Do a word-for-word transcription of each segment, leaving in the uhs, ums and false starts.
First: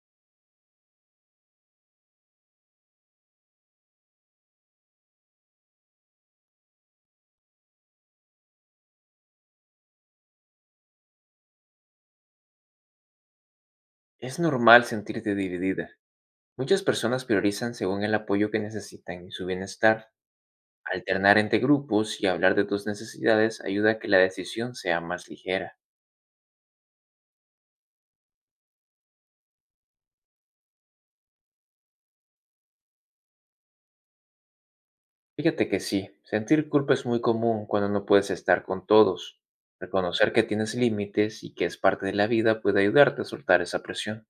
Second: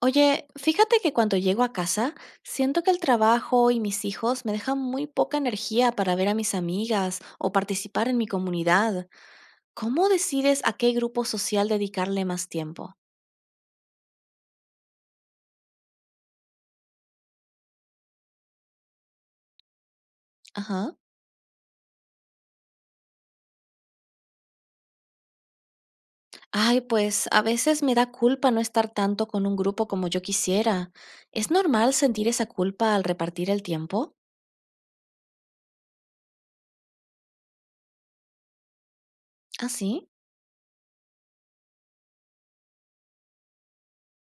Oye, fíjate que cuando llego a casa, siento que el trabajo y mis hijos me dejan muy poca energía para ver a mis amigas o participar en mi comunidad. ¿Cómo decides a qué grupo social dedicarle más tiempo? Es normal sentirte dividida. Muchas personas priorizan según el apoyo que necesitan y su bienestar. Ajá. Alternar entre grupos y hablar de tus necesidades ayuda a que la decisión sea más ligera. Ay, pues a veces me da culpa no estar tanto con un grupo como yo quisiera. ¿Es normal sentir esa culpa al repartir el tiempo? Fíjate que sí, sentir culpa es muy común cuando no puedes estar con todos. ¿Ah, sí? Reconocer que tienes límites y que es parte de la vida puede ayudarte a soltar esa presión.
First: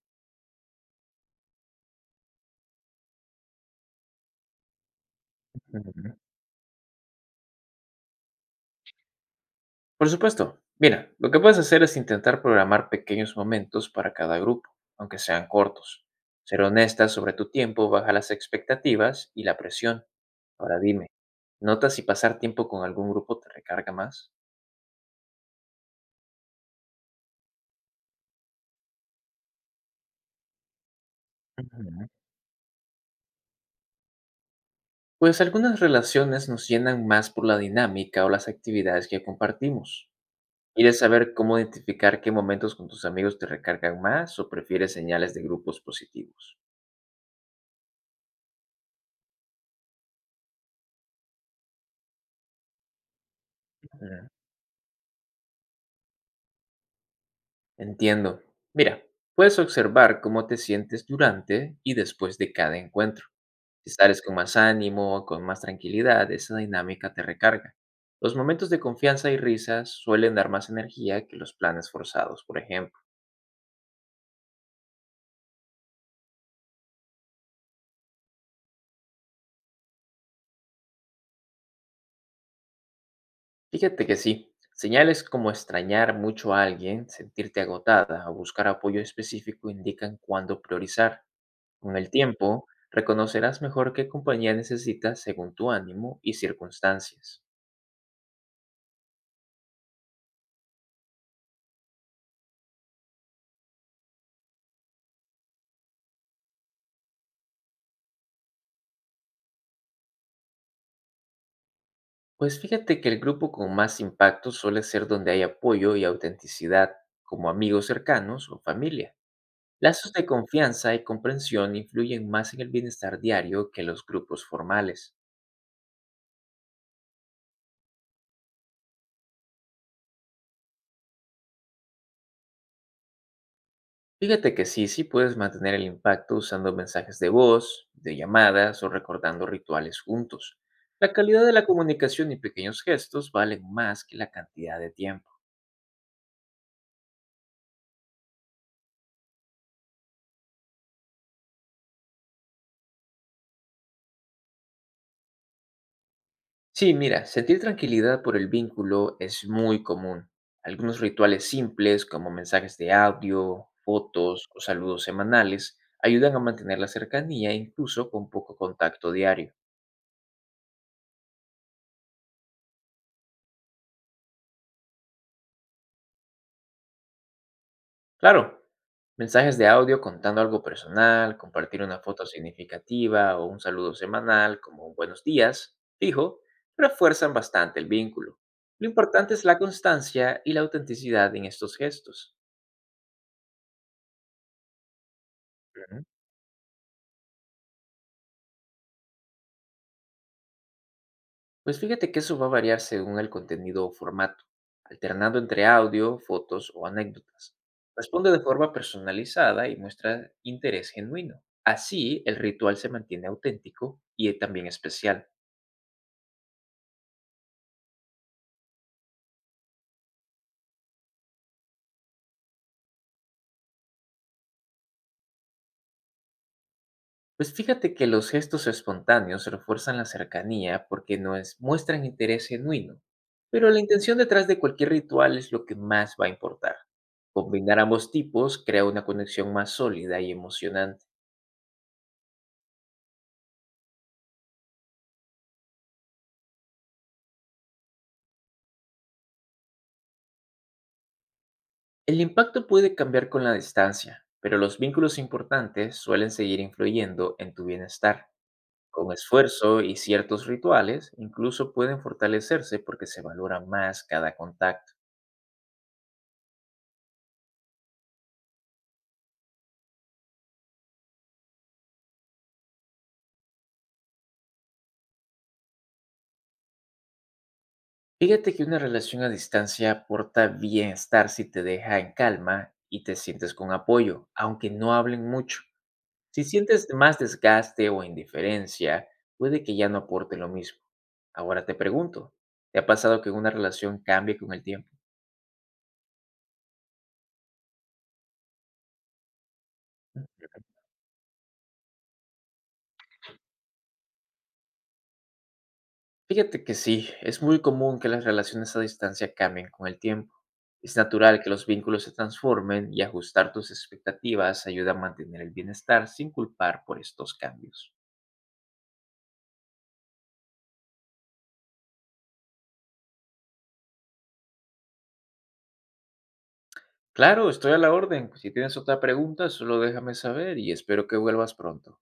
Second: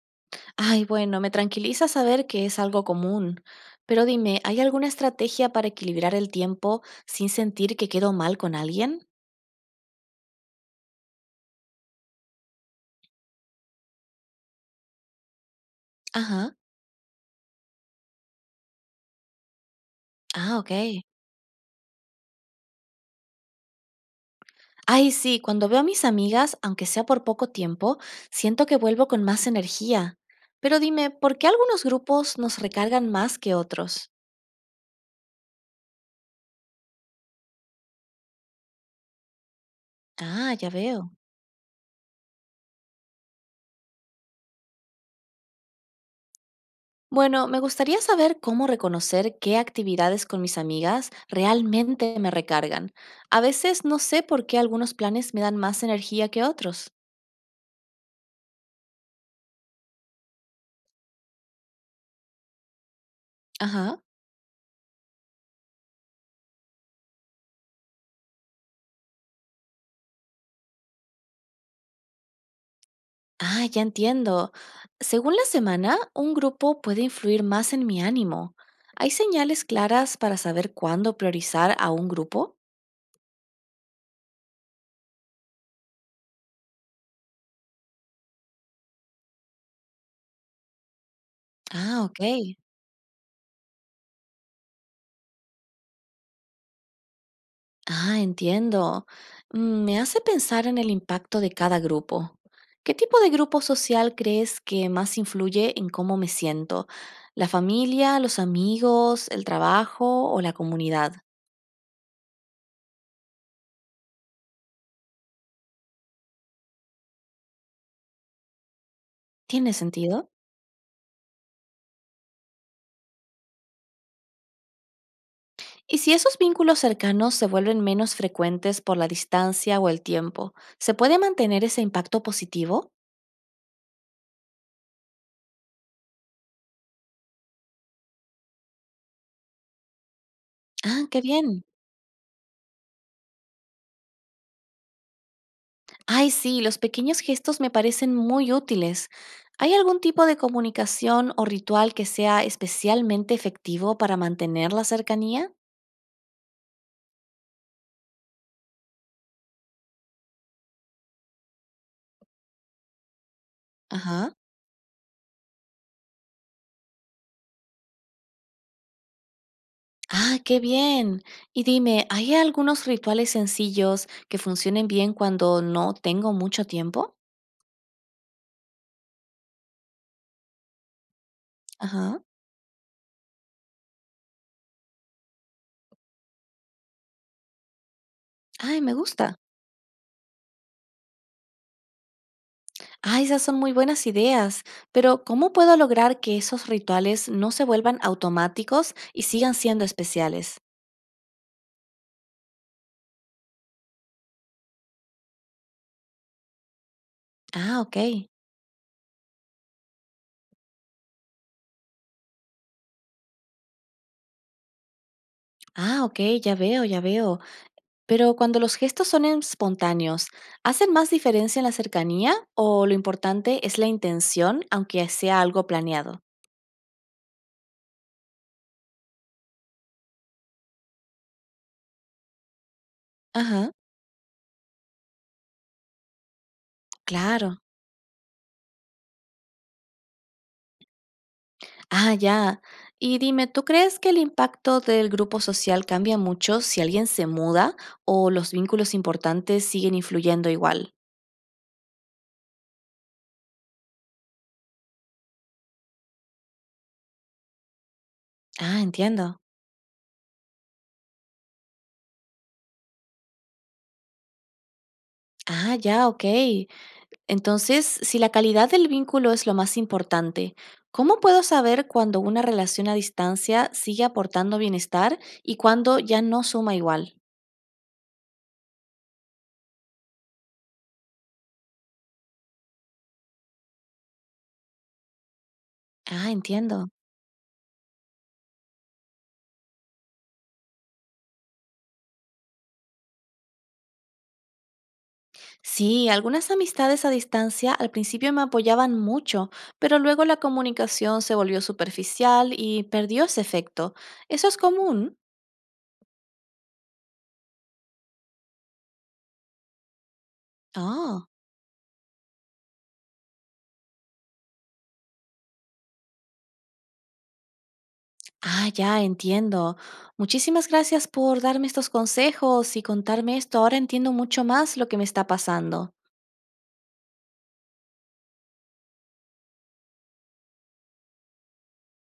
Ay, bueno, me tranquiliza saber que es algo común. Pero dime, ¿hay alguna estrategia para equilibrar Ujú. el tiempo sin sentir que quedo mal con alguien? Por supuesto. Mira, lo que puedes hacer es intentar programar pequeños momentos para cada grupo, aunque sean cortos. Ajá. Ser honesta sobre tu tiempo baja las expectativas y la presión. Ah, Ahora ok. dime, ¿notas si pasar tiempo con algún grupo te recarga más? Ay, sí, cuando veo a mis amigas, aunque sea por poco tiempo, siento que vuelvo con más energía. Pero dime, ¿por qué algunos Ujú. grupos nos recargan más que otros? Pues algunas relaciones nos llenan más por la dinámica o las actividades que compartimos. Ah, ya ¿Quieres veo. saber cómo identificar qué momentos con tus amigos te recargan más o prefieres señales de grupos positivos? Bueno, me gustaría saber cómo reconocer qué actividades con mis amigas realmente me recargan. A veces no sé por qué algunos planes me dan más energía que otros. Entiendo. Mira, puedes observar cómo te sientes durante y después de cada encuentro. Si Ajá. sales con más ánimo o con más tranquilidad, esa dinámica te recarga. Los momentos de confianza y risas suelen dar más energía que los planes forzados, por ejemplo. Ah, ya entiendo. Según la semana, un grupo puede influir más en mi ánimo. ¿Hay señales claras para saber cuándo priorizar a un grupo? Fíjate que sí, señales como extrañar mucho a alguien, sentirte agotada o buscar apoyo específico indican cuándo priorizar. Con Ah, el ok. tiempo, reconocerás mejor qué compañía necesitas según tu ánimo y circunstancias. Ah, entiendo. Mm, me hace pensar en el impacto de cada grupo. ¿Qué tipo de grupo social crees que más influye en cómo me siento? ¿La familia, los amigos, el trabajo o la comunidad? Pues fíjate que el grupo con más impacto suele ser donde hay apoyo y autenticidad, como amigos cercanos o familia. ¿Tiene Lazos de sentido? confianza y comprensión influyen más en el bienestar diario que los grupos formales. Y si esos vínculos cercanos se vuelven menos frecuentes por la distancia o el tiempo, ¿se puede mantener ese impacto positivo? Fíjate que sí, sí puedes mantener el impacto usando mensajes de voz, de llamadas o recordando rituales juntos. Ah, La qué calidad de bien. la comunicación y pequeños gestos valen más que la cantidad de tiempo. Ay, sí, los pequeños gestos me parecen muy útiles. ¿Hay algún tipo de comunicación o ritual que sea especialmente efectivo para mantener la cercanía? Sí, mira, sentir tranquilidad por el vínculo es muy común. Algunos rituales simples, como mensajes de audio, Ajá. fotos o saludos semanales, ayudan a mantener la cercanía incluso con poco contacto diario. Ah, qué bien. Y dime, ¿hay algunos rituales sencillos que funcionen bien cuando no tengo mucho tiempo? Claro, mensajes de audio contando algo personal, compartir una Ajá. foto significativa o un saludo semanal, como un buenos días, fijo, refuerzan bastante el vínculo. Ay, Lo me importante gusta. es la constancia y la autenticidad en estos gestos. Ah, esas son muy buenas ideas. Pero ¿cómo puedo Ujú. lograr que esos rituales no se vuelvan automáticos y sigan siendo especiales? Pues fíjate que eso va a variar según el contenido o formato, alternando entre audio, fotos o anécdotas. Ah, ok. Responde de forma personalizada y muestra interés genuino. Así, el ritual se mantiene auténtico y eh, también especial. Ah, ok, ya veo, ya veo. Pero cuando los gestos son espontáneos, ¿hacen más diferencia en la cercanía o lo importante es la intención, aunque sea algo planeado? Pues fíjate que los gestos espontáneos refuerzan la cercanía porque nos muestran interés genuino, Ajá, pero la intención detrás de cualquier ritual es lo que más va a importar. claro. Combinar ambos tipos crea una conexión más sólida y emocionante. Ah, ya. Y dime, ¿tú crees que el impacto del grupo social cambia mucho si alguien se muda o los vínculos importantes siguen influyendo igual? El impacto puede cambiar con la distancia, pero los vínculos importantes suelen seguir influyendo en tu bienestar. Ah, Con entiendo. esfuerzo y ciertos rituales, incluso pueden fortalecerse porque se valora más cada contacto. Ah, ya, ok. Entonces, si la calidad del vínculo es lo más importante, ¿cómo puedo saber cuando una relación a distancia sigue aportando bienestar y cuando ya no suma igual? Fíjate que una relación a distancia aporta bienestar si te deja en calma y te sientes con apoyo, aunque no hablen mucho. Ah, Si entiendo. sientes más desgaste o indiferencia, puede que ya no aporte lo mismo. Ahora te pregunto, ¿te ha pasado que una relación cambie con el tiempo? Sí, algunas amistades a distancia al principio me apoyaban mucho, pero luego la comunicación se volvió superficial y perdió ese efecto. ¿Eso es común? Fíjate que sí, es muy común que las relaciones a distancia cambien con el tiempo. Es Oh. natural que los vínculos se transformen y ajustar tus expectativas ayuda a mantener el bienestar sin culpar por estos cambios. Ah, ya entiendo. Muchísimas gracias por darme estos consejos y contarme esto. Ahora entiendo mucho más lo que me está pasando. Claro, estoy a la orden. Si tienes otra pregunta, solo déjame saber y espero que vuelvas pronto.